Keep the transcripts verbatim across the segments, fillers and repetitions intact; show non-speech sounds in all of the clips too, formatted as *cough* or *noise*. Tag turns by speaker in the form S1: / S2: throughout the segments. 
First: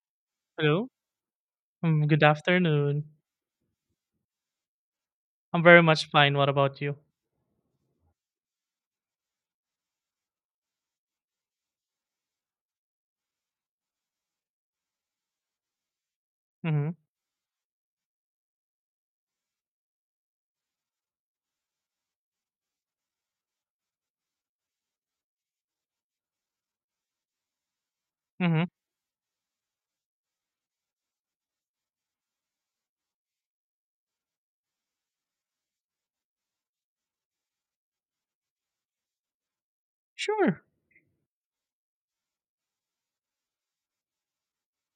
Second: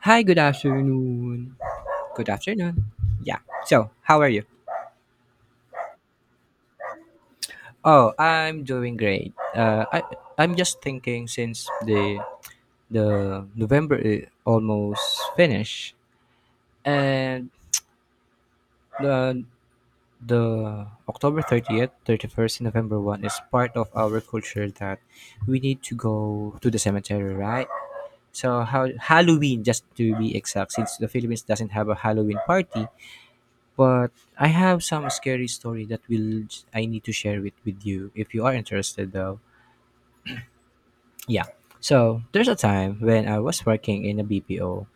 S1: Hi, good
S2: Hello.
S1: afternoon.
S2: Mm, good
S1: Good afternoon.
S2: afternoon.
S1: Yeah. So, how are you?
S2: I'm very much fine. What about you?
S1: Oh, I'm doing great. Uh, I I'm just thinking since the the November is almost finished,
S2: Mm-hmm.
S1: and the the October thirtieth, thirty-first, and November first is part of our culture that we need to go to the cemetery, right? So
S2: Mm-hmm.
S1: how Halloween, just to be exact, since the Philippines doesn't have a Halloween party. But I have some scary story that will I need to share with with you, if you are interested though.
S2: Sure.
S1: Yeah. So there's a time when I was working in a B P O.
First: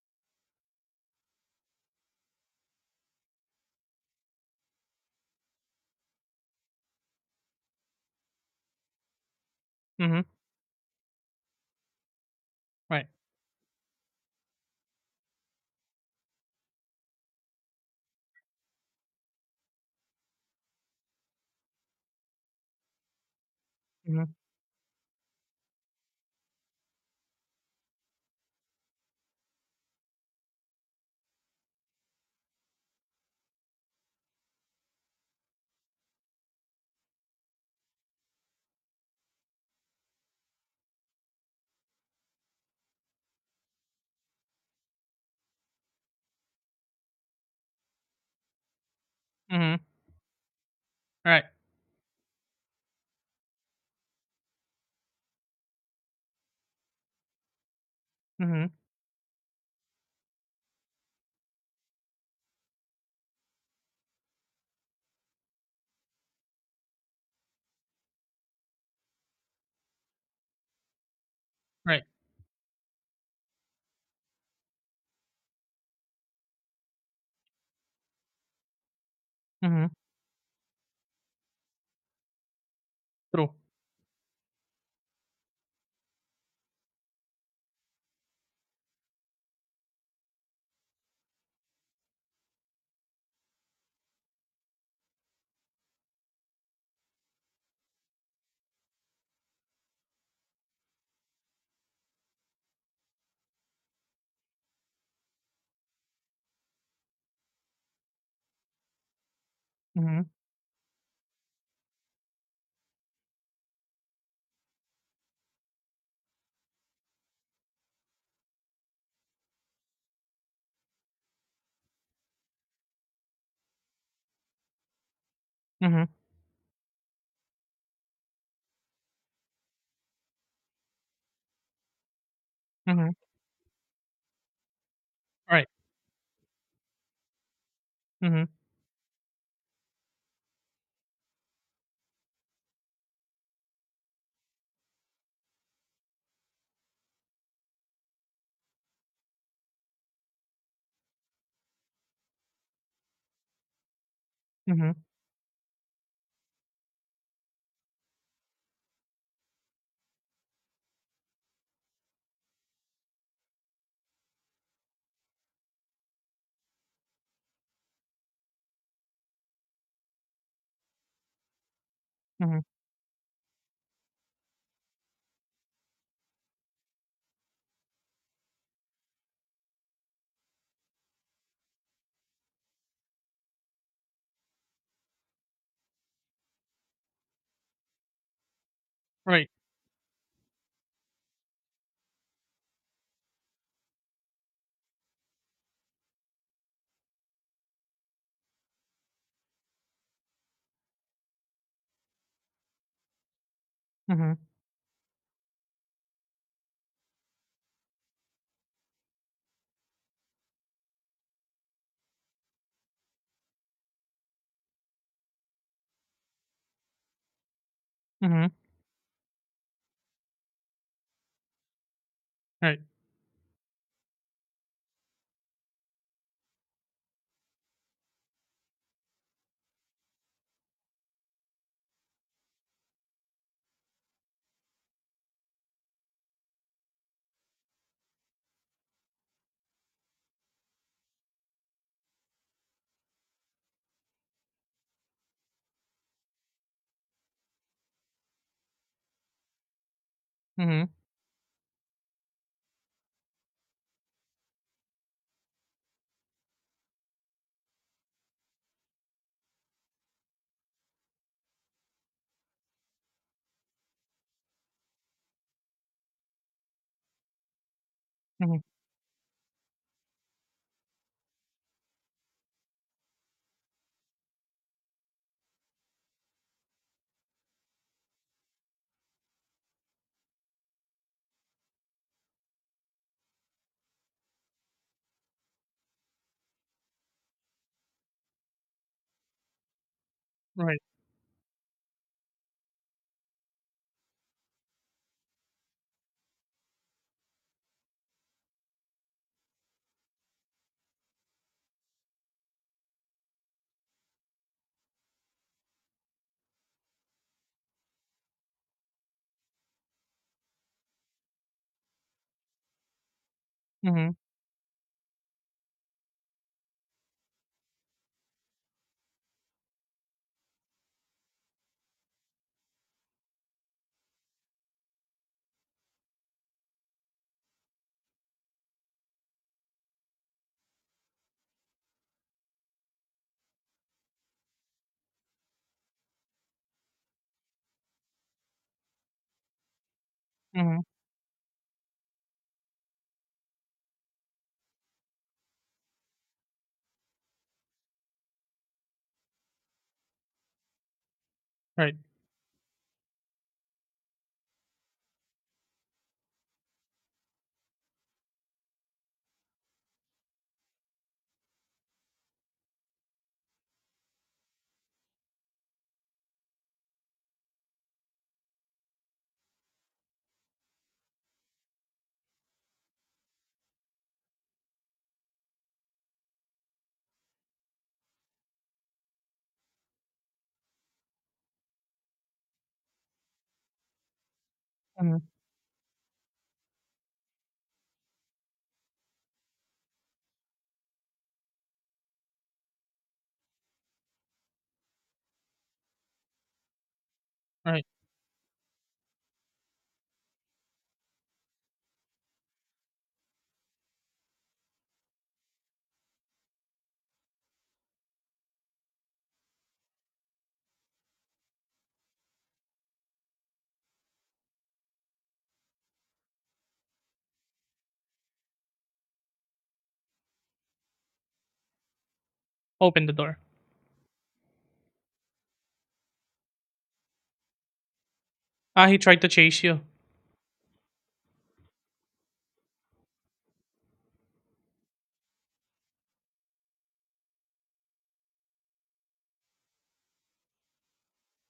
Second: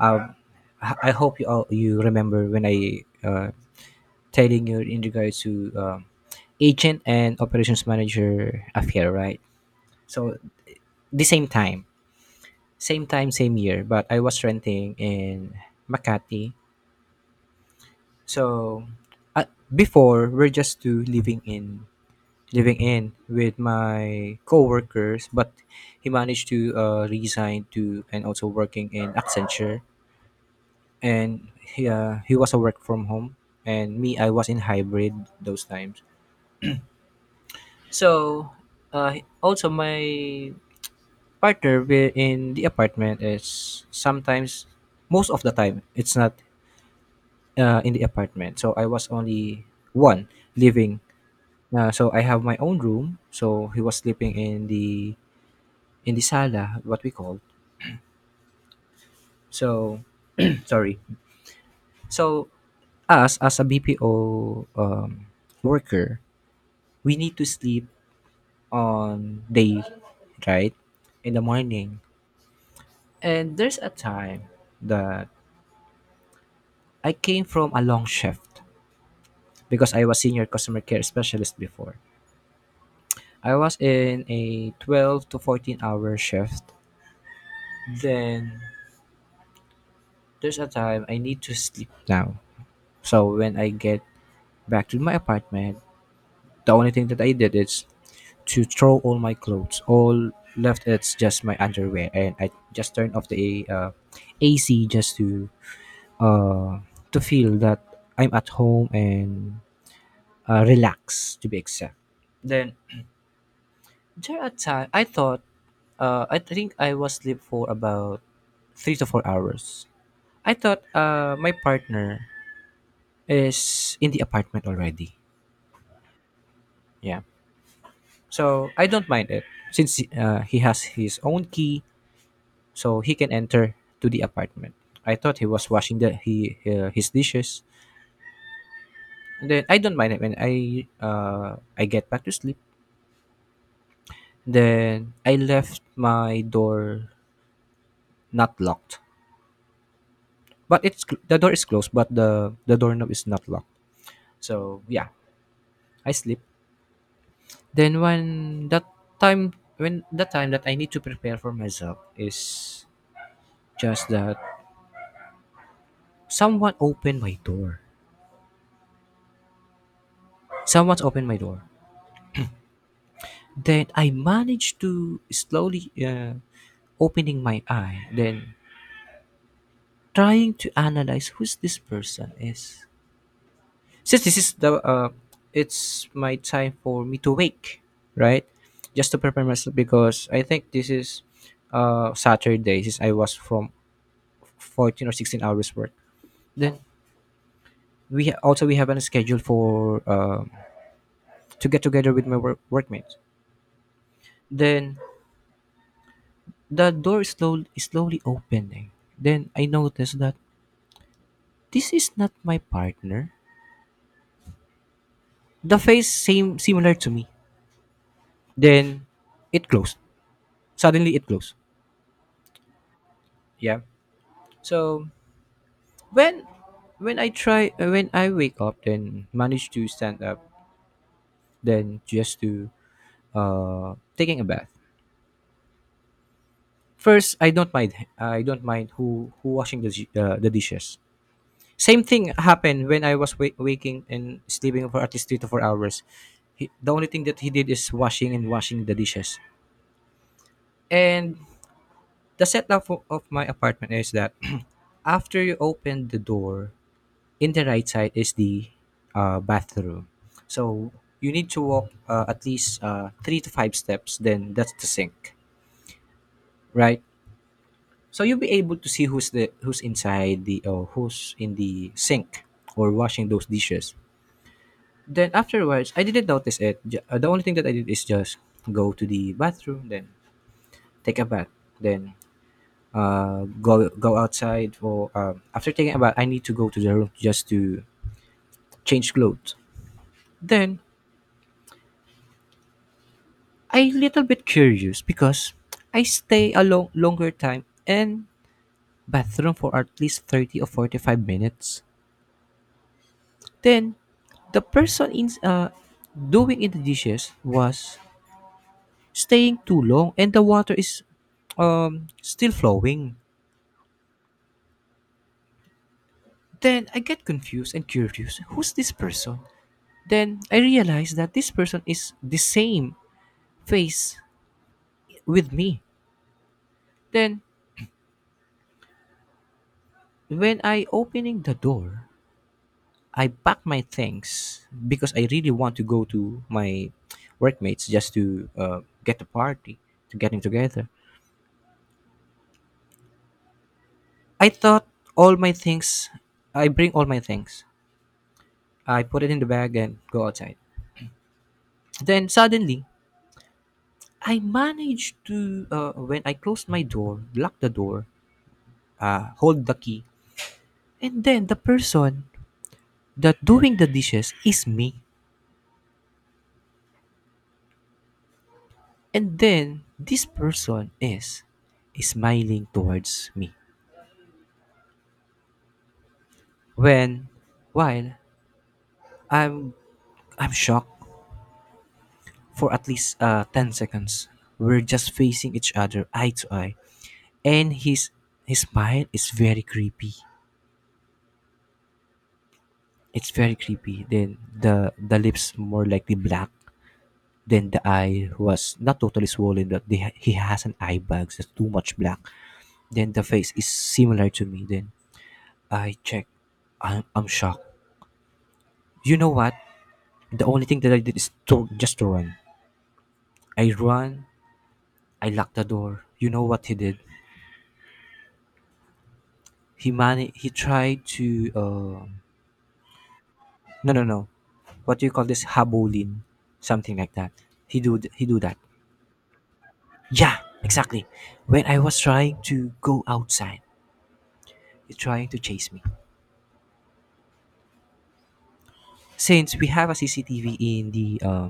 S1: Um, I I hope you all you remember when I, uh, telling you in regards to um, agent and operations manager affair, right?
S2: Mm-hmm.
S1: So the same time, same
S2: Right.
S1: time, same year. But I was renting in Makati. So uh, before we're just two living in living in with
S2: Mm-hmm.
S1: my coworkers, but he managed to uh, resign to, and also working in Accenture, and he, uh, he was a work from home, and me, I was in hybrid those times. So uh, also my partner wi- in the apartment is sometimes, most of the time it's not uh, in the apartment, so I was only
S2: Mm-hmm.
S1: one living.
S2: Right.
S1: Uh, so I have my own room, so he was sleeping in the in the sala, what we call.
S2: Mm-hmm.
S1: So, *clears throat* sorry. So, us as a B P O um, worker, we need to sleep on day, right? In the morning.
S2: Right.
S1: And there's a time that I came from a long shift
S2: Mm-hmm.
S1: because I was senior customer care specialist before. I
S2: True.
S1: was in a twelve to fourteen hour shift. Then there's a time I need to sleep now. So when I get back to my apartment, the only thing that I did is to throw all my clothes. All left it's just my underwear, and I just turned off the uh, A C, just to uh, to feel that I'm at home and
S2: Mm-hmm.
S1: uh, relax, to be exact. Then there a time I thought, uh, I think I was asleep for about three to four hours. I thought uh, my partner is in the apartment already.
S2: Mm-hmm.
S1: Yeah, so I don't mind it, since uh, he has his own key so
S2: Mm-hmm.
S1: he can enter to the apartment. I thought he
S2: Right.
S1: was washing the he uh, his dishes.
S2: Mm-hmm.
S1: And then I don't mind it when I uh, I get back to sleep. Then I left my door not locked, but it's cl- the door is closed, but the the doorknob is not locked. So
S2: Mm-hmm.
S1: yeah, I sleep. Then when that time when the time that I need to prepare for myself is just that someone opened my door. Someone's opened my door.
S2: Mm-hmm.
S1: Then I managed to slowly, uh, opening my eye, then trying to analyze who's this person is. Since this is the uh, it's my time for me to wake, right? Just to prepare
S2: Right.
S1: myself because I think this is, uh, Saturday, since I was from fourteen or sixteen hours work. Then we ha- also we have a schedule for, um, to get together with my work- workmates.
S2: Mm-hmm.
S1: Then the door is slowly is slowly opening. Then I noticed that this is not my partner. The face same similar to me.
S2: Mm-hmm.
S1: Then it closed, suddenly it closed.
S2: Right.
S1: Yeah, so when when I try, uh, when I wake up, then manage to stand up, then just to, uh, taking a bath first. I don't mind, i don't mind who, who washing the di- uh, the dishes. Same thing happened when I was wa- waking and sleeping for at least three to four hours. He, the only thing that he did is washing and washing the dishes.
S2: Mm-hmm.
S1: And the setup of, of my apartment is that *clears throat* after you open the door, in the right side is the, uh, bathroom. So you need to walk, uh, at least, uh, three to five steps. Then that's the sink, right? So you'll be
S2: Mm-hmm.
S1: able to see who's the who's inside the, uh, who's in the sink or washing those dishes. Then afterwards, I didn't notice it. Ju- uh, The only thing that I did is just go to the bathroom, then take a bath, then, uh, go go outside. Or, um, after taking a bath, I need to go to the room just to change clothes. Then
S2: Right.
S1: I little bit curious because I stay a long, longer time and bathroom for at least thirty or forty-five minutes. Then the person in, uh, doing in the dishes was staying too long and the water is, um, still flowing.
S2: Mm-hmm.
S1: Then I get confused and curious. Who's this person? Then I realize that this person is the same face with me. Then when I opening the door, I pack my things because I really want to go to my workmates just to, uh, get a party, to getting
S2: Mm-hmm.
S1: together. I thought all my things, I bring all my things. I put it in the bag and go outside.
S2: Right.
S1: Then suddenly, I managed to, uh, when I closed my door, lock the door, uh, hold the key, and then the person that doing the dishes is me. And then this person is smiling towards me. When, while I'm I'm shocked for at least, uh, ten seconds. We're just
S2: Mm-hmm.
S1: facing each other eye to eye. And his his smile is very creepy. It's very creepy. Then the the lips more likely black. Then the
S2: Right.
S1: eye was not totally swollen, but the, he has an eye bag that's too much black. Then the face is similar to me. Then I check. I'm, I'm shocked. You know what? The only thing that I did is to just to run. I run, I locked the door. You know what he did? He mani- he tried to, uh
S2: Open the door.
S1: no, no, no. What do you call this? Habolin. Something like that. He do th- he do that.
S2: Ah, he tried to chase you.
S1: Yeah, exactly. When I was trying to go outside, he trying to chase me. Since we have a C C T V in the, uh,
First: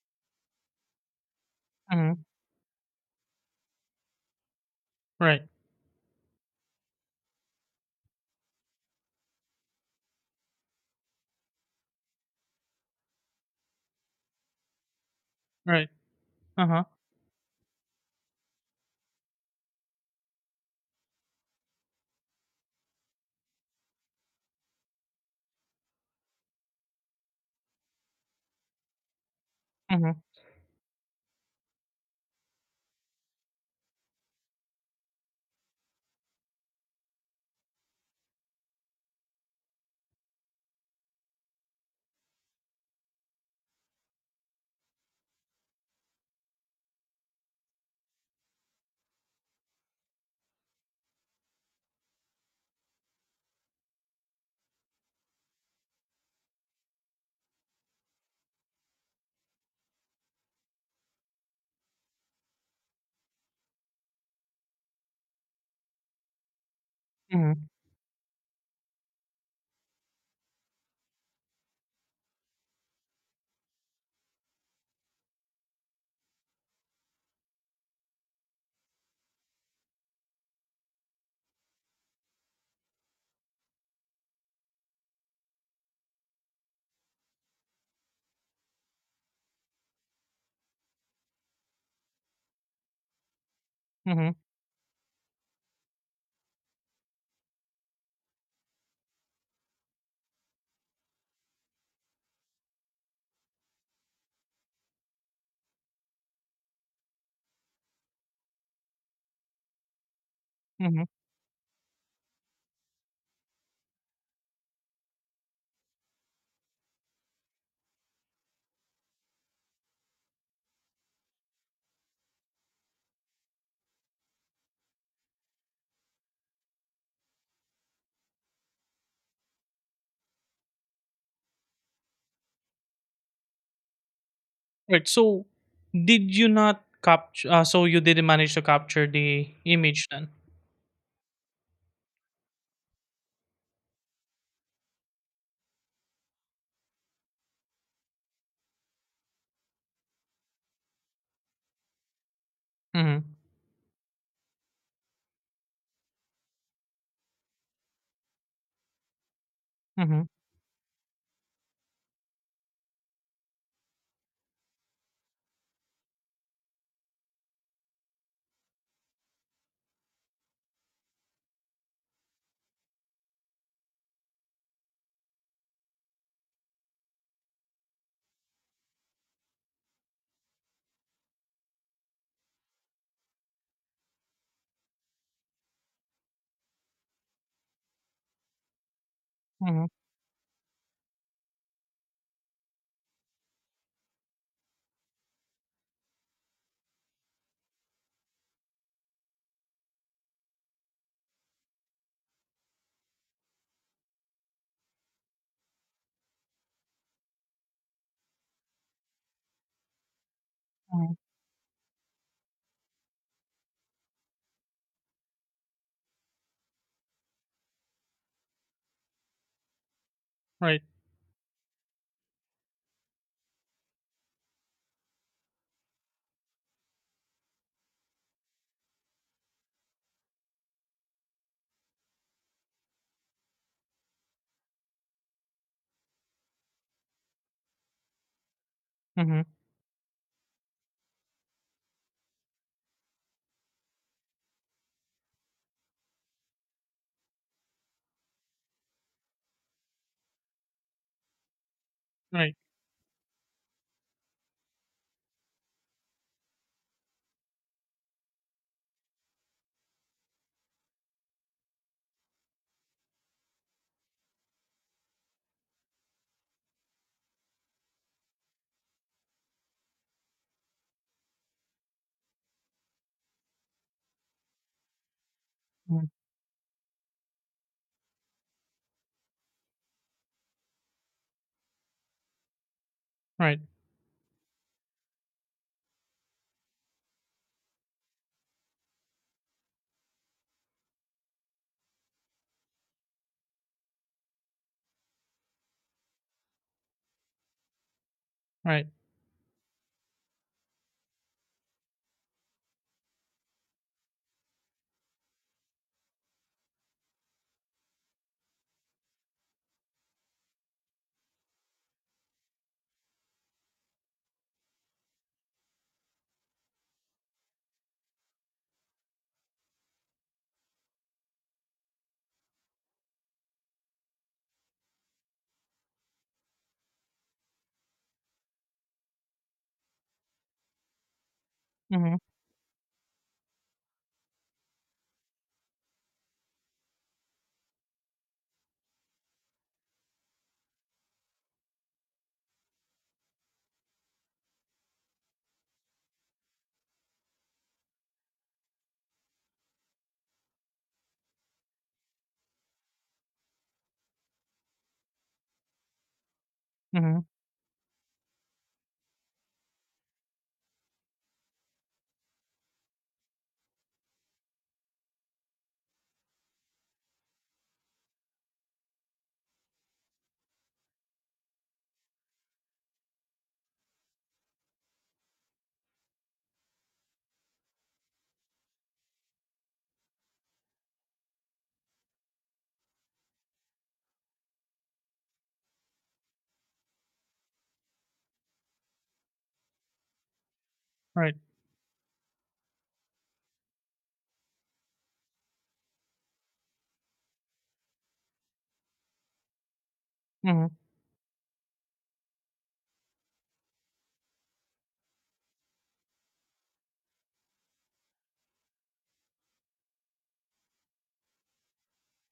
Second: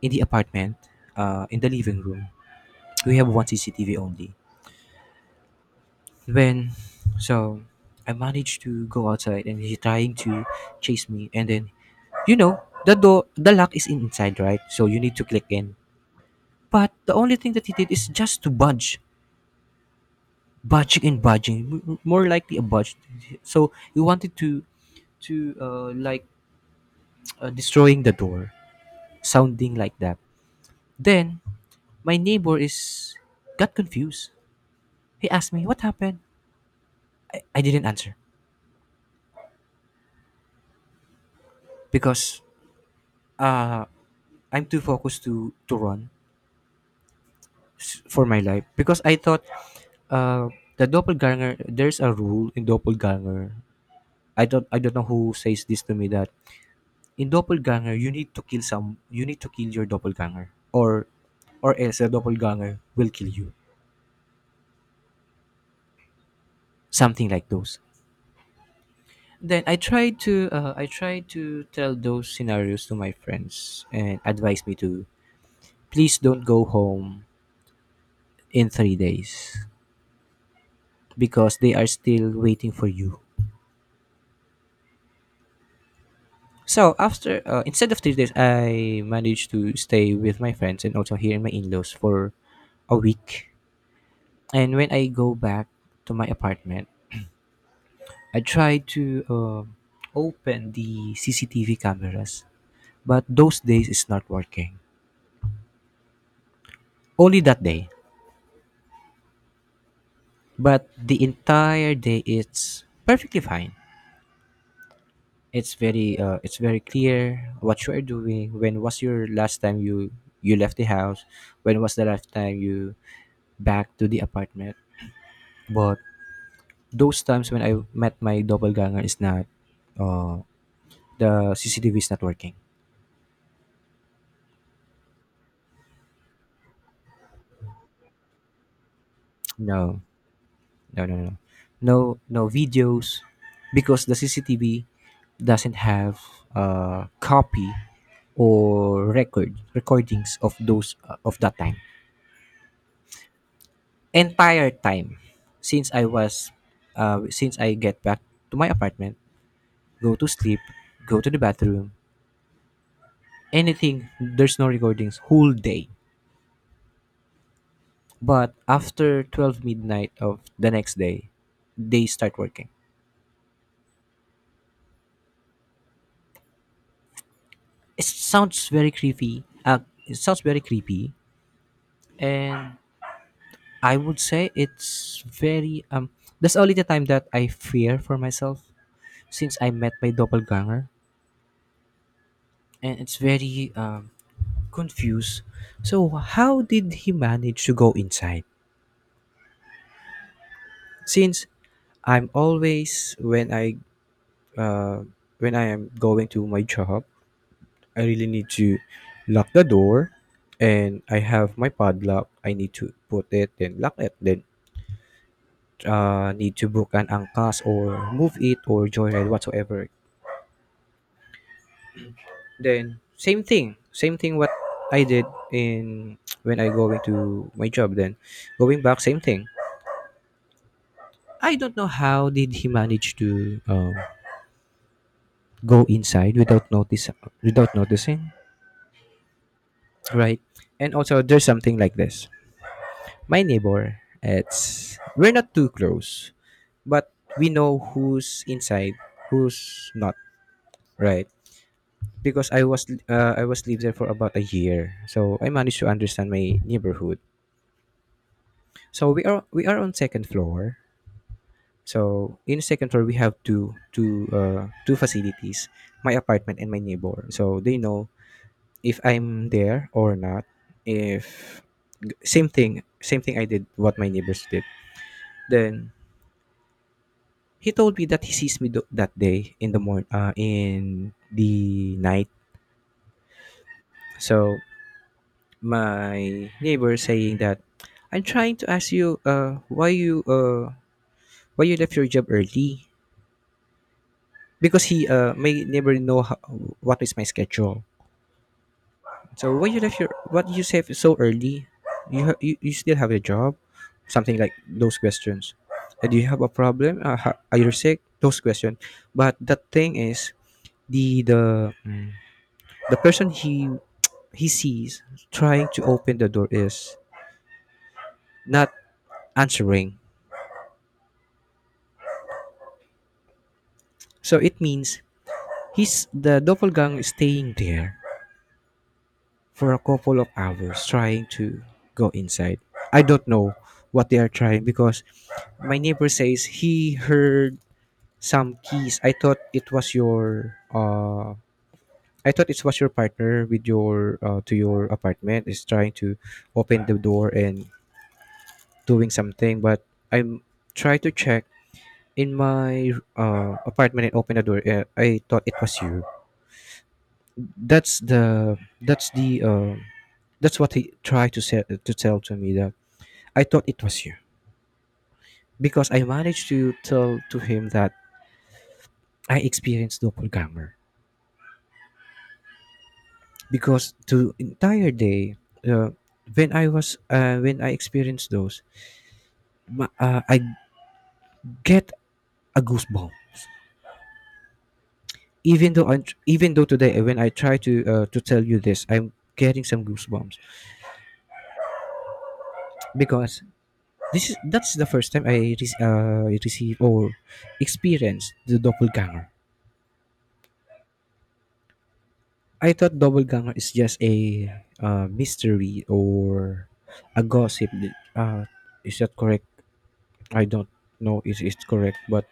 S1: in the apartment, uh, in the living
S2: Mm-hmm.
S1: room, we have one C C T V only.
S2: Right.
S1: When so I managed to go outside and he's trying to chase me, and then, you know, the door the lock is inside, right? So you need to click in,
S2: Right. Uh-huh.
S1: but the only thing that he did is just to budge, budging and budging, m- more likely a budge. So he wanted to, to uh, like, *tsk* uh, destroying the door, sounding like
S2: Mm-hmm.
S1: that. Then my neighbor is got confused. He asked me what happened. i I didn't answer because, uh, I'm too focused to to run s- for my life, because I thought, uh, the doppelganger, there's a rule in doppelganger. I don't I don't know who says this to me that in doppelganger you need to kill some you need to kill your doppelganger, or or else the doppelganger will kill you. Something like
S2: Mm-hmm.
S1: those. Then I tried to, uh, I tried to tell those scenarios to my friends, and advise me to please don't go home in three days, because they are still waiting for you. So after, uh, instead of three days, I managed to stay with my friends and also here in my in-laws for a week.
S2: Mm-hmm.
S1: And when I go back to my apartment, I try to, uh, open the C C T V cameras, but those days it's not working. Only that day, but
S2: Mm-hmm.
S1: the entire day it's perfectly fine. It's very, uh, it's very clear what you are doing. When was your last time you you left the house? When was the last time you back to the apartment? But those times when I met my doppelganger is not, uh, the C C T V is not working.
S2: Right. So, did you not capture? Uh, so you didn't manage to capture the
S1: No,
S2: image then.
S1: no, no, no, no, no videos, because the C C T V doesn't have a copy or record recordings of those, uh, of that time.
S2: Mm-hmm.
S1: Entire time since I was, uh, since I get back to my apartment, go
S2: Mm-hmm.
S1: to sleep, go to the bathroom, anything. There's no recordings whole day. But after twelve midnight of the next day, they start working. It sounds very creepy. Uh, it sounds very creepy. And I would say it's very, um, that's only the time that I fear for myself since I
S2: Mm-hmm.
S1: met my doppelganger, and it's very, um, confused. So how did he manage to go inside? Since I'm always when I uh when I am going to my job, I really need to lock the door, and
S2: Hmm.
S1: I have my padlock. I need to put it, then lock it, then, uh, need to book an angkas or move it or joyride whatsoever.
S2: Right.
S1: Then same thing, same thing what I did in *tsk* when I going to my job. Then going back, same thing. I don't know how did he manage to, um, go inside without notice without noticing,
S2: Mm-hmm.
S1: right? And also there's something like this. My neighbor, it's we're not too close but we know who's inside who's not, right? Because
S2: Right.
S1: i was uh, i was lived there for about a year, so I managed to understand my neighborhood. So we are we are on second floor. So in second floor we have two two uh, two facilities, my apartment and my neighbor, so they know if I'm there or not. If same thing same thing I did what my neighbors did. Then
S2: Mm-hmm.
S1: he told me that he sees me tho- that day in the morning, uh, in the night.
S2: Right.
S1: So my neighbor saying that, "I'm trying to ask you, uh why you uh why you left your job early, because he uh my neighbor know how, what is my schedule.
S2: Right.
S1: So why you left your what you say so early? You ha- you, you still have a job?" Something like those questions. Uh, do you have a problem? Uh, ha- are you sick? Those questions. But the thing is, the the mm, the person he he sees trying to open the door is not answering. So it means he's the doppelganger is staying there for a couple of hours trying to go
S2: Mm-hmm.
S1: inside. I don't know what they are trying, because my neighbor says he heard some keys. I thought it was your uh "I thought it was your partner with your uh, to your apartment is trying to open the door and doing something, but I'm trying to check in my uh, apartment and open the door. Uh, I thought it was you."
S2: Mm-hmm.
S1: that's the that's the uh, that's what he tried to say, to tell to me, that "I thought it was you," because I managed to tell to him that I experienced doppelganger, because the entire day, uh, when I was uh, when I experienced those, ma- uh, I get a goosebump. Even though I, even though today, when I try to uh, to tell you this, I'm getting some goosebumps,
S2: Right.
S1: because This is that's the first time I re- uh, received or experienced the doppelganger.
S2: Mm-hmm.
S1: I thought doppelganger is just a uh, mystery or a gossip. Uh, is that correct? I don't know if it's correct, but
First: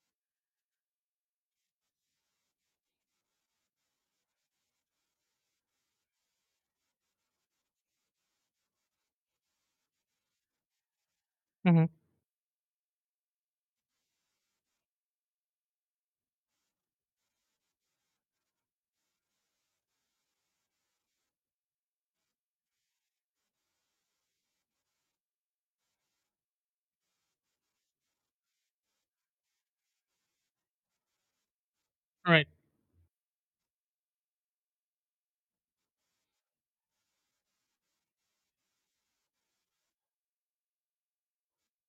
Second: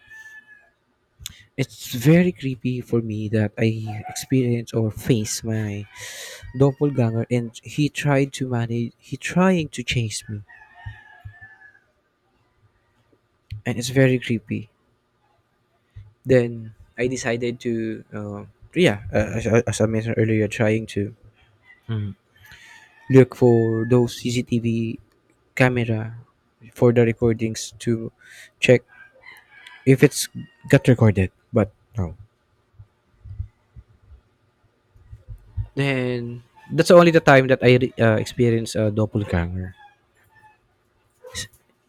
S1: it's very creepy for me that I experience or face my doppelganger, and he tried to manage. He trying to chase me,
S2: Mm-hmm.
S1: and it's very creepy. Then I decided to, uh, yeah, uh, as, as I mentioned earlier, trying to Mm. look for those C C T V camera for the recordings, to check if it's got recorded. But no.
S2: Right.
S1: Then that's only the time that I re- uh, experienced a doppelganger.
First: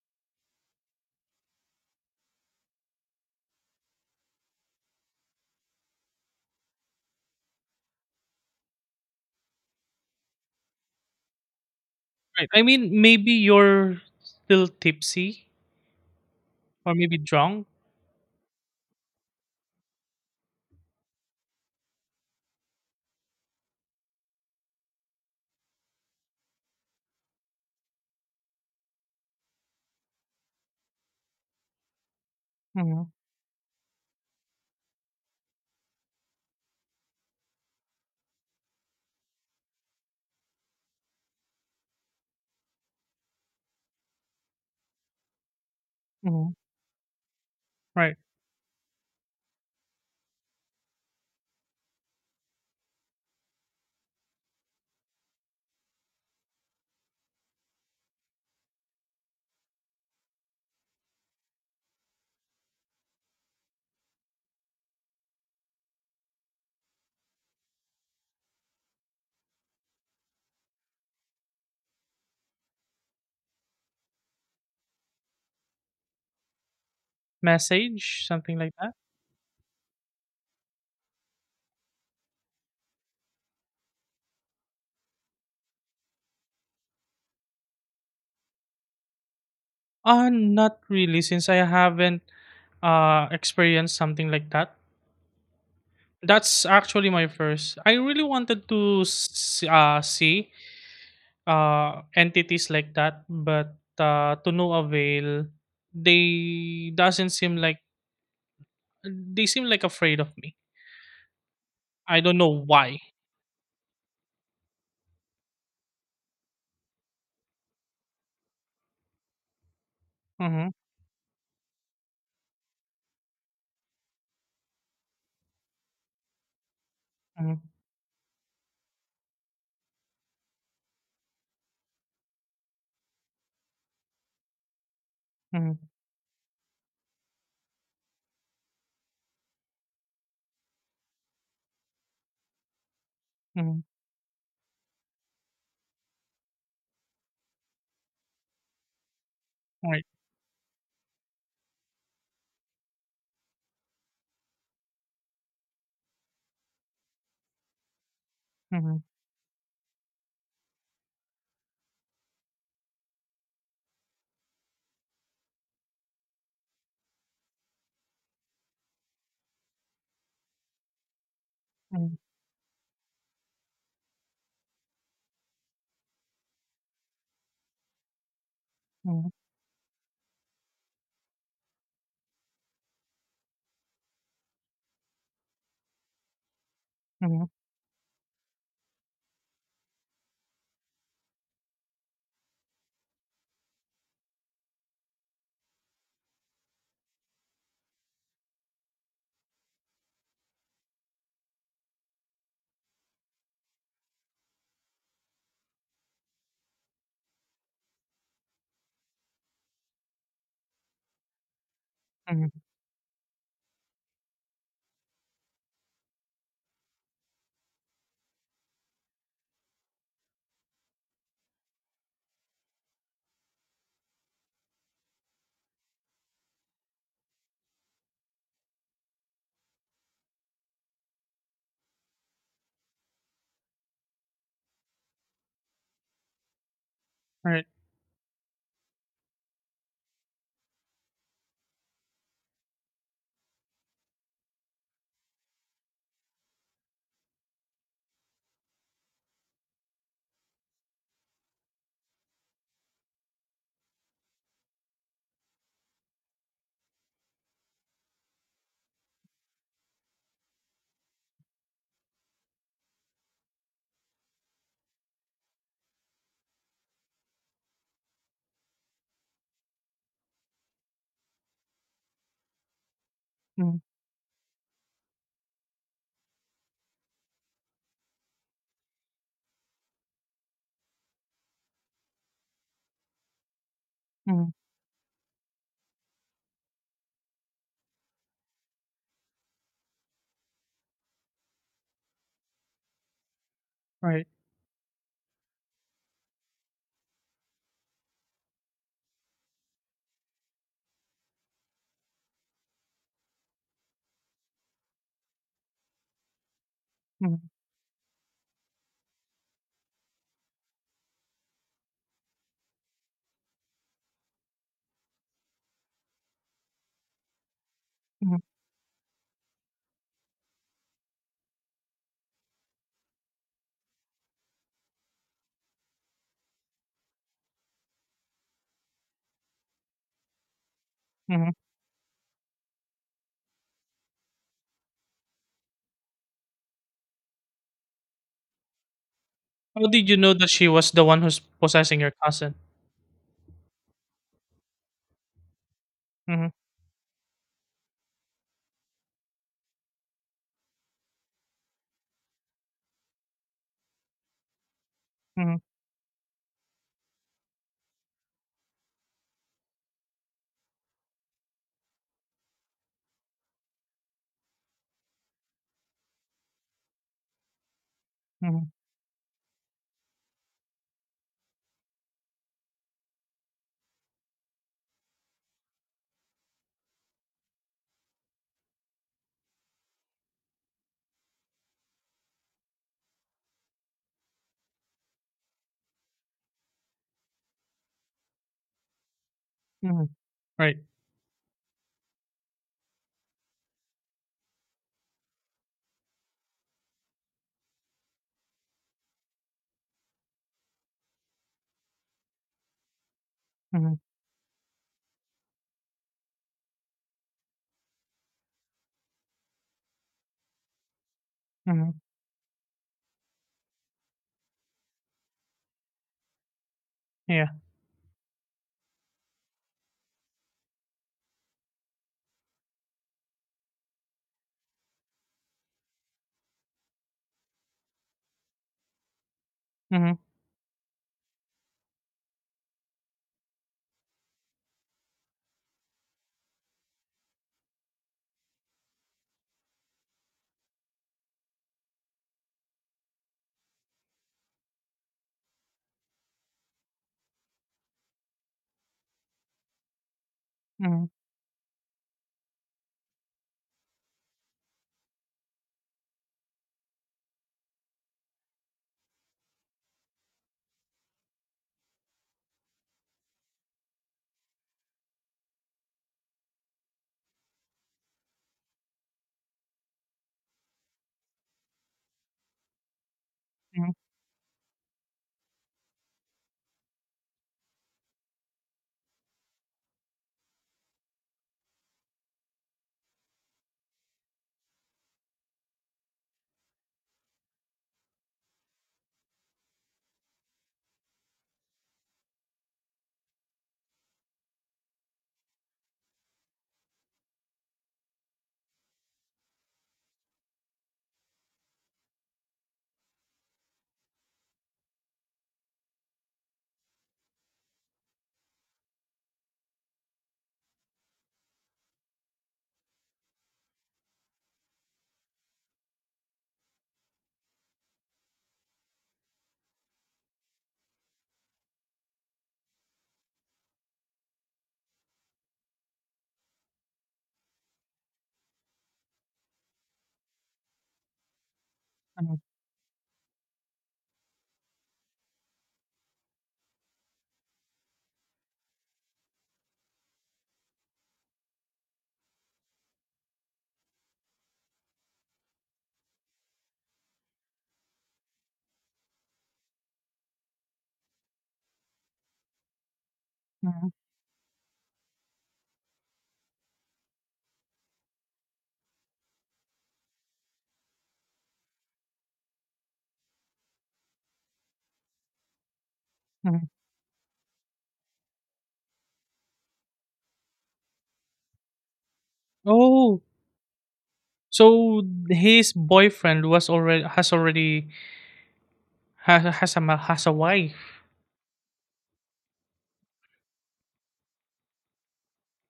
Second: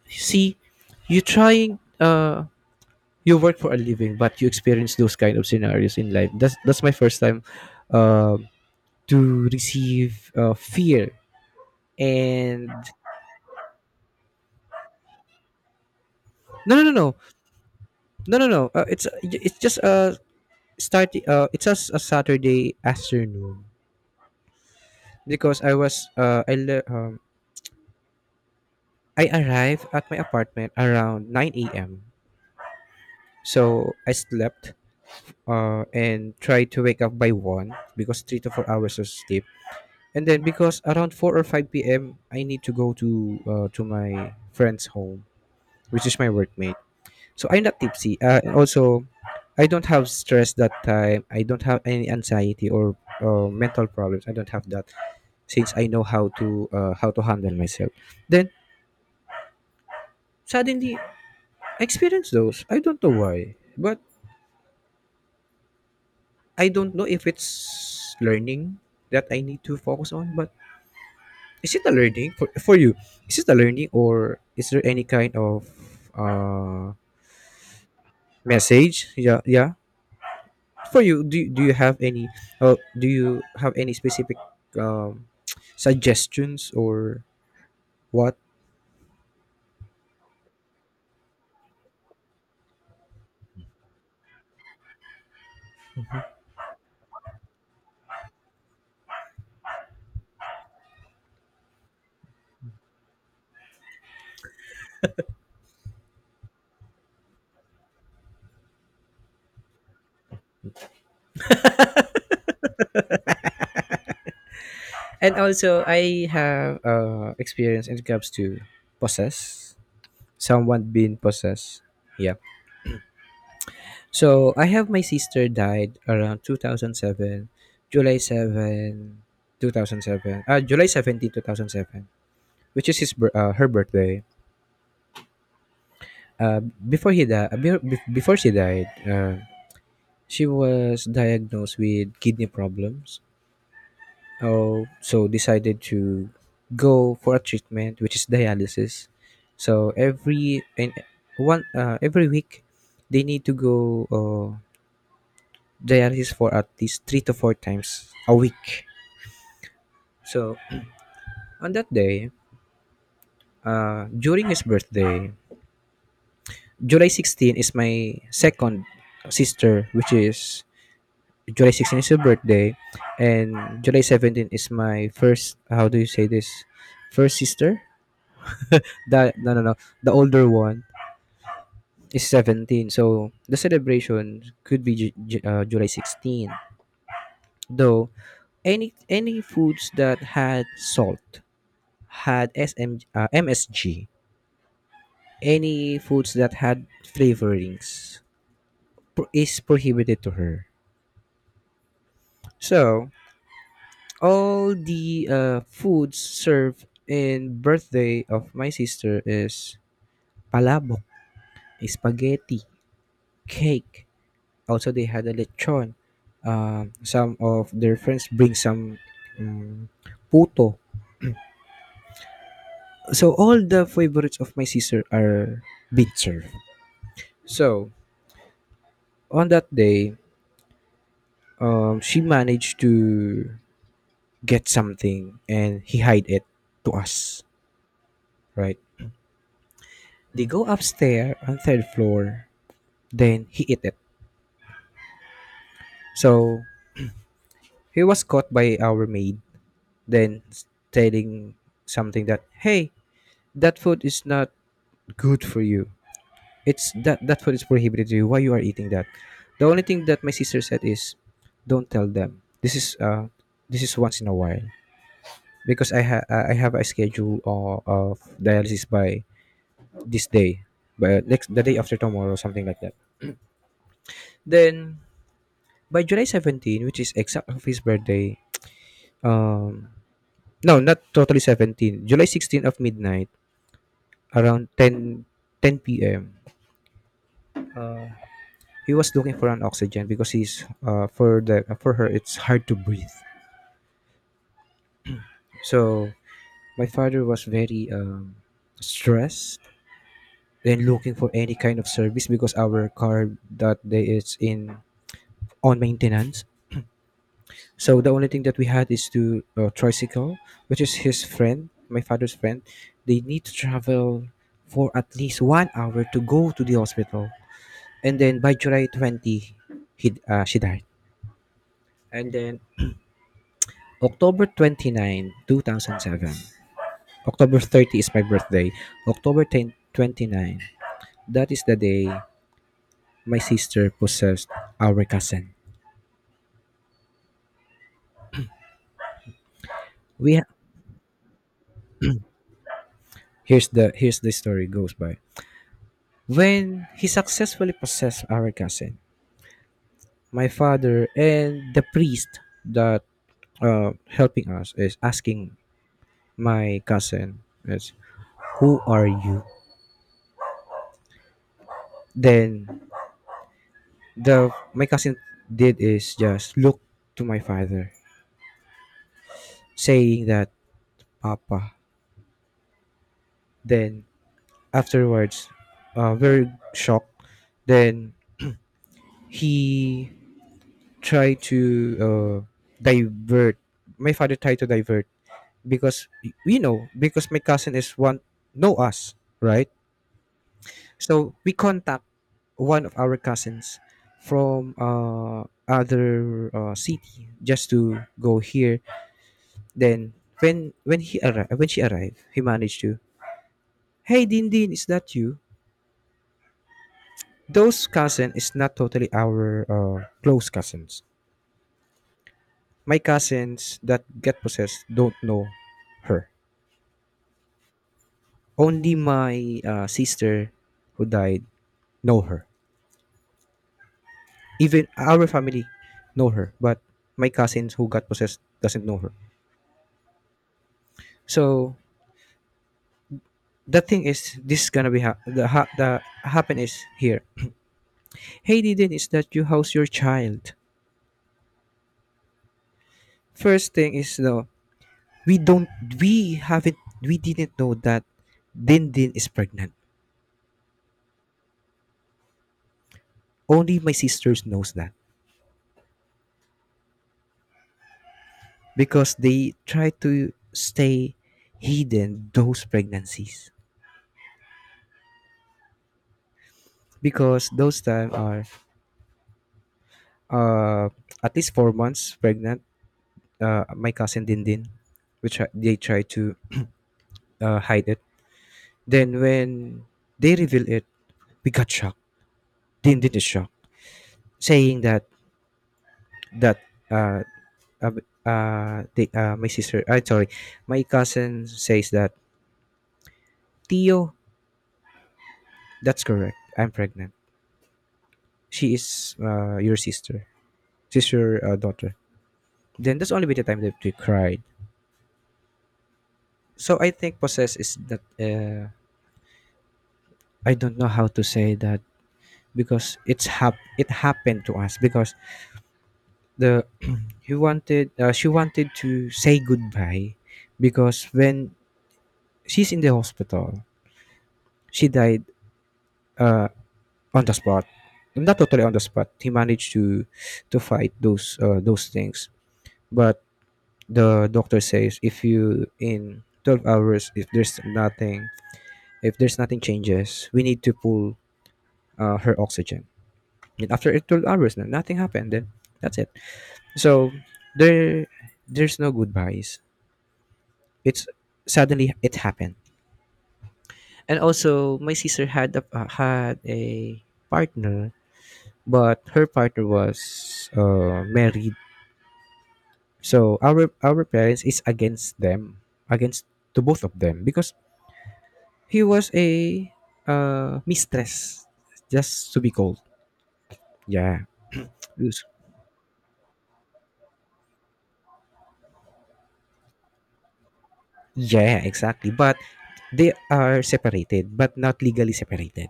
S1: See, you trying uh you work for a living, but you experience those kind of scenarios in life. That's that's my first time, uh, to receive, uh, fear
S2: Right. I
S1: and
S2: mean, maybe you're still tipsy
S1: no, no, no,
S2: or
S1: no,
S2: maybe drunk.
S1: no, no, no, uh, it's it's just a starting uh it's just a Saturday afternoon, because I was uh I le- um I arrived at my apartment around nine a m.
S2: Mm-hmm.
S1: So I slept, uh and tried to wake up by one, because three to four hours of sleep. And then because around four or five p m. I need to go to uh, to my friend's home, which is my
S2: Mm-hmm.
S1: workmate. So I'm not
S2: Right.
S1: tipsy. Uh, and also, I don't have stress that time. I don't have any anxiety or uh, mental problems. I don't have that, since I know how to uh, how to handle myself. Then suddenly I experience those. I don't know why, but I don't know if it's learning that I need to focus on. But is it a learning for for you? Is it a learning, or is there any kind of uh
S2: Message, something like that.
S1: message? Yeah, yeah. For you, do, do you have any uh, do you have any specific um, *tsk* suggestions or what?
S2: Uh, not really, since I haven't uh experienced something like that. That's actually my first. I really wanted to s- uh, see uh, entities like that, but uh, to no avail. They doesn't seem like They seem like afraid of me. I don't know why.
S1: And also I have, uh, experience when it comes to possess
S2: Mm-hmm,
S1: someone being possessed, yeah. So I have my sister died around two thousand seven,
S2: mm-hmm,
S1: july seven two thousand seven uh, july seventeen two thousand seven, which is his bir- uh, her birthday.
S2: mm-hmm,
S1: uh, before he died Before she died, uh, she was diagnosed with kidney problems.
S2: mm-hmm,
S1: Oh, so decided to go for a treatment, which is dialysis. So
S2: right.
S1: every and one uh, every week they need to go, uh, dialysis for at least three to four times a week.
S2: Mm-hmm,
S1: So on that day, uh, during his birthday, July sixteenth is my second sister, which is July sixteenth is
S2: mm-hmm,
S1: your birthday, and July seventeenth is my first. How do you say this? First sister.
S2: mm-hmm,
S1: That No, no, no. The older one is seventeen. So the celebration could be Ju- Ju- uh, July sixteenth.
S2: mm-hmm,
S1: Though any any foods that had salt had S M, uh, M S G. Any foods that had flavorings pro- is prohibited to her. So all the uh, foods served in birthday of my sister is palabok,
S2: mm-hmm.
S1: spaghetti, cake. Also, they had a lechon. Um, some of their friends bring some um, puto. So all the favorites of my sister are being served. So on that day, um, she managed to get something and he hide it to us.
S2: Right.
S1: Right? They go upstairs on third floor. Then he eat it. So he was caught by our maid, then s- telling something that, "Hey, that food is not good for you. It's that that food is prohibited to you. Why you are eating that?" The only thing that my sister said is, "Don't tell them. This is uh, this is once in a while, because I ha- I have a schedule of, of dialysis by this day, but next the day after tomorrow," something like that.
S2: Mm-hmm,
S1: Then by July seventeenth, which is exact of his birthday, um, no, not totally seventeen. July sixteenth of midnight,
S2: mm-hmm,
S1: around ten ten p m. Uh, he was looking for an oxygen because he's uh, for the for her it's hard to breathe.
S2: right.
S1: So my father was very um, stressed and looking for any kind of service, because our car that day is in on maintenance.
S2: Mm-hmm,
S1: So the only thing that we had is to uh, tricycle, which is his friend, my father's friend. They need to travel for at least one hour to go to the hospital. And
S2: mm-hmm,
S1: then by July twentieth, he uh, she died. And then October 29, 2007. October thirtieth is my birthday. October tenth twenty-nine. That
S2: mm-hmm.
S1: is the day my sister possessed our cousin.
S2: How did you
S1: We
S2: know
S1: ha-
S2: that she was the one who's possessing your cousin?
S1: Here's the, here's the story goes by.
S2: Mm-hmm,
S1: When he successfully possessed our cousin, my father and the priest that, uh, helping us, is asking
S2: mm-hmm,
S1: my cousin is, "Who are you?" Then the my cousin did is just look to my father,
S2: mm-hmm,
S1: saying that, "Papa." Then afterwards, uh, very shocked. Then he tried to, uh, divert my father tried to divert, because we know because my cousin is one know us, right?
S2: mm-hmm, right.
S1: So we contact one of our cousins from uh, other uh, city, just to go here. Then, when when he arri- when she arrived, he managed to,
S2: Mm-hmm,
S1: "Hey, Din Din, is that you?" Those cousin is not totally our uh, close cousins.
S2: mm-hmm,
S1: My cousins that get possessed don't know her.
S2: yeah.
S1: Only my uh, sister who died know her. Even our family know her, but my cousins who got possessed doesn't know her.
S2: Mhm,
S1: So the thing is, this is gonna be ha- the ha- the happen is here. "Hey, Din Din, is that you? How's your child?" First thing is no. we don't we haven't we didn't know that Din Din is pregnant.
S2: mhm,
S1: Only my sisters knows that, because they try to stay hidden those pregnancies, because those time are uh at least four months pregnant. Uh,
S2: mhm,
S1: my cousin Din Din, which I- they try to uh, hide it. Then when they reveal it, we got shocked. Din Din is shocked, saying that that uh, uh, b- uh, they, uh, my sister, I sorry, my cousin says that, "Tio, that's correct. I'm pregnant. She is uh, your sister. She's your uh, daughter." Then that's only been the time that we cried. So I think process is that, uh, I don't know how to say that, because it's hap- it happened to us, because the he wanted uh, she wanted to say goodbye, because when she's in the hospital, she died, uh, on the spot. Not totally on the spot, he managed to to fight those, uh, those things.
S2: mhm,
S1: But the doctor says, "If you in twelve hours, if there's nothing if there's nothing changes, we need to pull, uh, her oxygen." And after twelve hours, na- nothing happened, then that's it. So there there's no goodbyes. It's Suddenly it happened.
S2: mhm,
S1: And also my sister had a, uh, had a partner, but her partner was uh, married. So our our parents is against them, against to
S2: mhm.
S1: both of them, because he was a uh, mistress, just to be cold.
S2: Oh,
S1: Yeah.
S2: so
S1: Yes.
S2: his boyfriend was already has already has has a ma- has a wife.
S1: Yeah, exactly. But they are separated, but not legally separated.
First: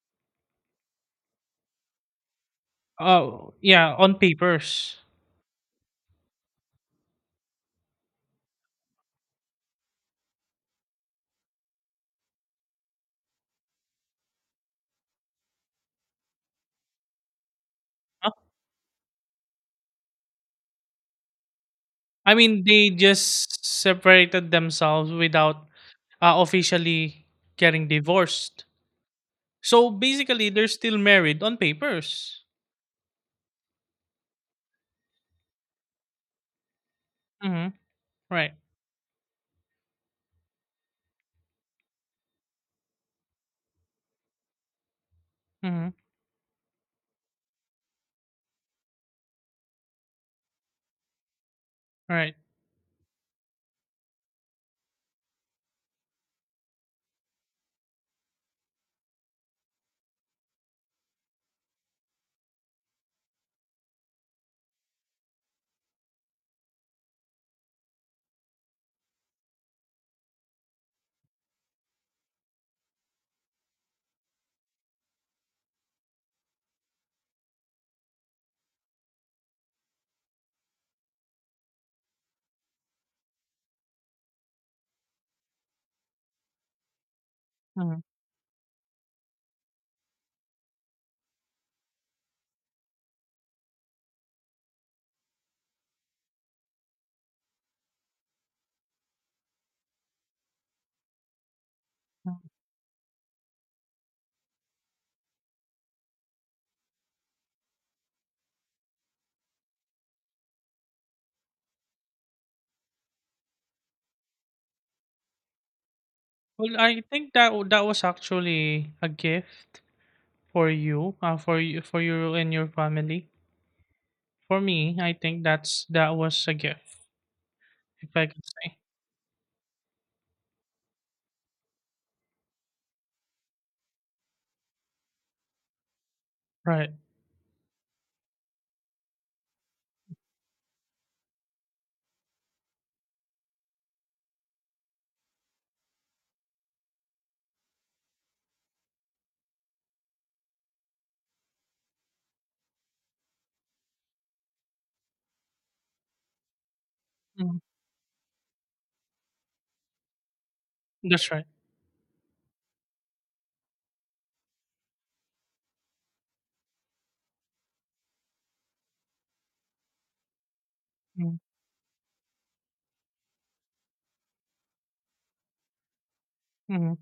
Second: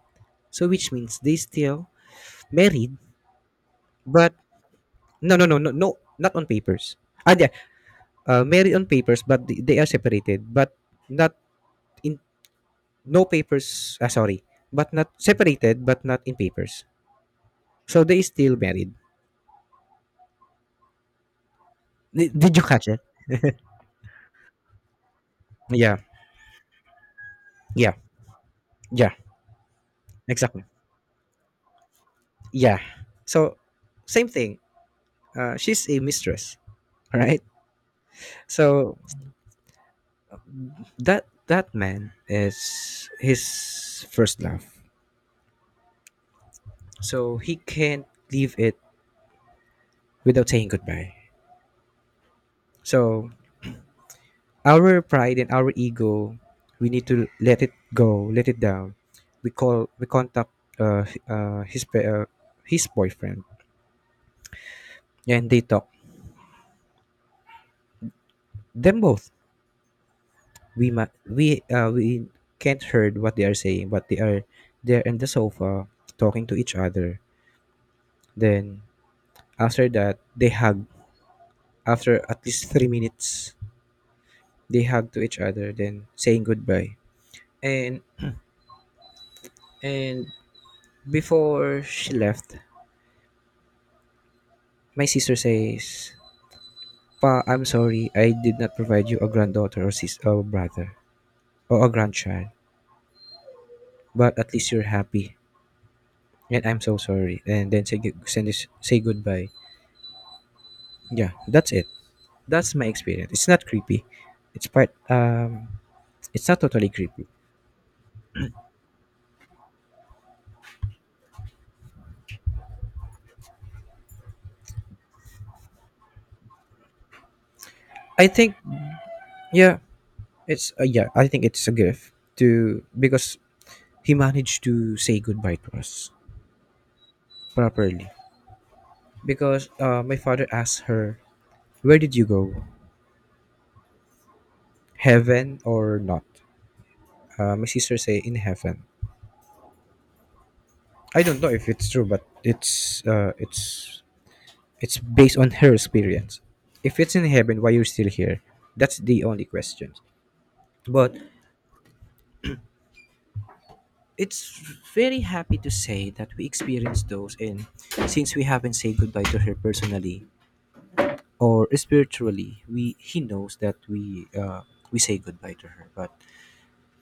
S1: So which means they still married,
S2: Oh, yeah, on
S1: but
S2: papers.
S1: no, no, no, no, no, not on papers. Ah, yeah, uh, married on papers, but th- they are separated, but not in no papers. Ah, sorry, but not separated, but not in papers. So they
S2: Huh?
S1: still married.
S2: I
S1: Did, did you
S2: mean,
S1: catch
S2: they
S1: it?
S2: just separated themselves without
S1: Yeah,
S2: uh, officially getting
S1: yeah,
S2: divorced.
S1: yeah,
S2: So basically,
S1: exactly.
S2: they're still married on papers.
S1: Yeah. So, same thing. Uh, she's a mistress, right?
S2: Mm-hmm. Right.
S1: So that that man is his first love.
S2: Mm-hmm.
S1: So he can't leave it without saying goodbye.
S2: Right.
S1: So our pride and our ego, we need to let it go, let it down. We call, we contact, uh, uh, his pa- uh, his boyfriend, and they talk. Them both, we ma- we uh, we can't heard what they are saying, but they are there in the sofa talking to each other. Then after that, they hug. After at least three minutes, they hug to each other, then saying goodbye.
S2: Mm-hmm.
S1: And and before she left, my sister says, "Pa, I'm sorry, I did not provide you a granddaughter or sis or brother or a grandchild, but at least you're happy. And I'm so sorry." And then say gu- send this, say goodbye. Yeah, that's it. That's my experience. It's not creepy. It's part. Um, it's not
S2: Well,
S1: totally
S2: I
S1: creepy.
S2: think that w- that was actually a gift for you, uh, for you for you and your family. For me, I think that's that was a gift, if I
S1: I
S2: could
S1: think.
S2: say.
S1: Yeah, it's. Uh, yeah, I think it's a gift, to because he managed to say goodbye to us
S2: Right.
S1: properly. Because uh, my father asked her, "Where did you go? Heaven or not?" Uh, my sister say, "In heaven." I don't know if it's true, but it's. Uh, it's. It's based on her experience. If it's in
S2: Mhm.
S1: heaven, why you're still here? That's the only question. But
S2: That's right.
S1: it's very happy to say that we experienced those, and since we haven't said goodbye to her personally
S2: Mm-hmm.
S1: or spiritually, we he knows that we uh, we say goodbye to her. But
S2: Mm-hmm.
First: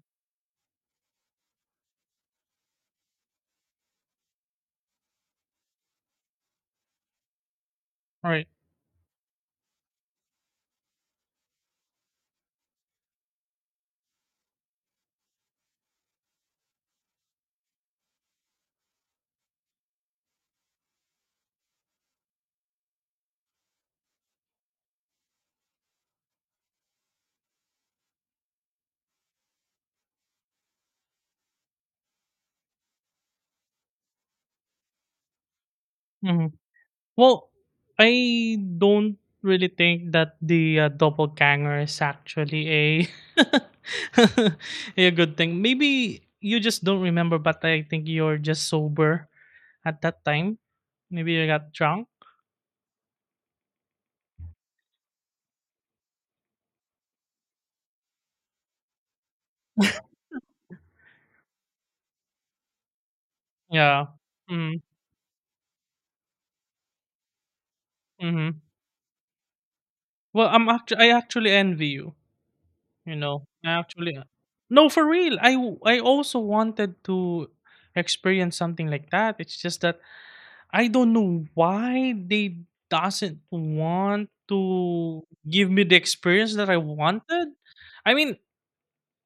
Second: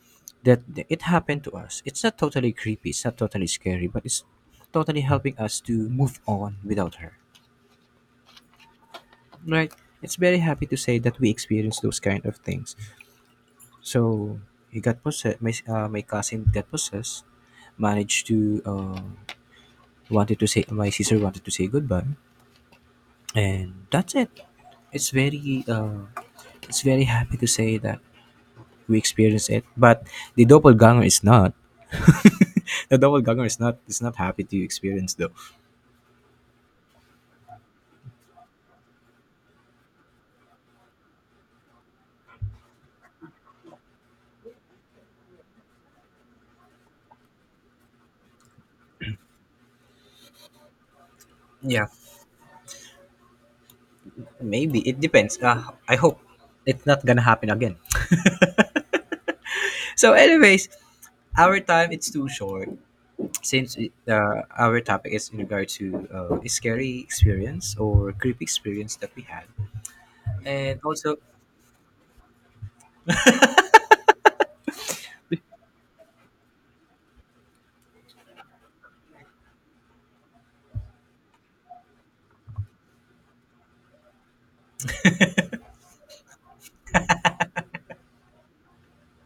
S1: that it happened to us, it's not totally creepy, it's not totally scary, but it's totally helping us to move on without her,
S2: Right.
S1: right? It's very happy to say that we experienced those kind of things. So he got possessed my, uh, my cousin got possessed, managed to, uh, wanted to say my sister wanted to say goodbye, and that's it. It's very, uh it's very happy to say that we experienced it. But the doppelganger is not, *laughs* the doppelganger is not is not happy to experience, though.
S2: Hmm. Well, I don't really think that the uh, doppelganger is actually a *laughs* a good thing. Maybe you just don't remember, but I think you're just sober at that time. Maybe you got
S1: Yeah,
S2: drunk.
S1: maybe it depends, uh, I hope it's not gonna happen again. So anyways, our time it's too short, since it,
S2: Yeah.
S1: uh,
S2: Mm-hmm.
S1: our topic is in regard to uh, a scary experience or creepy
S2: Mm-hmm.
S1: experience that we had.
S2: Well, i'm
S1: And
S2: actually i
S1: also,
S2: actually envy you. You know, actually uh, no, for real. I w- I also wanted to experience something like that. It's just that I don't know why they doesn't want to give me the experience that I wanted. I mean,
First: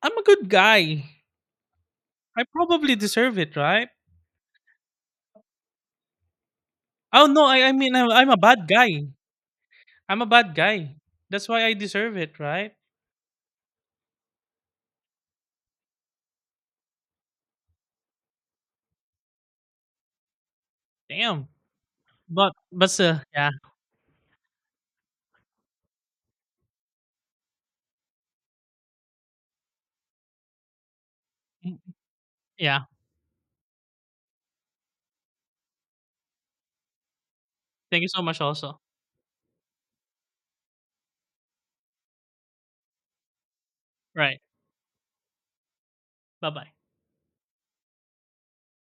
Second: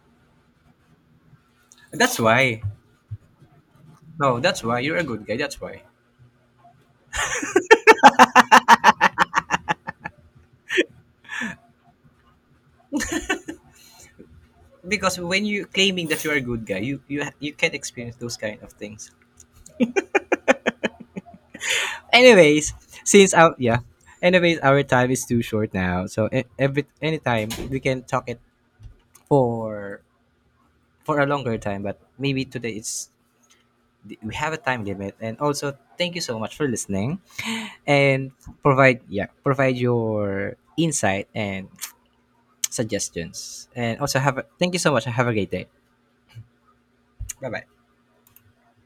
S2: I'm a good guy.
S1: that's
S2: I
S1: why.
S2: probably deserve it, right?
S1: No, that's why you're a good guy, that's why.
S2: Oh no, I I mean I'm, I'm a bad guy. I'm a bad guy. That's why I deserve it, right?
S1: Because when you claiming that you are a good guy, you you ha- you can experience those kind of things.
S2: Damn. But
S1: Anyways,
S2: but uh,
S1: since
S2: yeah.
S1: our yeah, anyways, our time is too short now, so e- every anytime we can talk it for for a longer
S2: Mm,
S1: time, but maybe today
S2: yeah.
S1: it's we have a time limit. And also, thank you so much for listening
S2: Thank you so
S1: and
S2: much also.
S1: provide, yeah, provide your insight and *tsk* suggestions. And also have
S2: Right.
S1: a, thank you so much, have a great day.
S2: Bye-bye.
S1: Bye bye.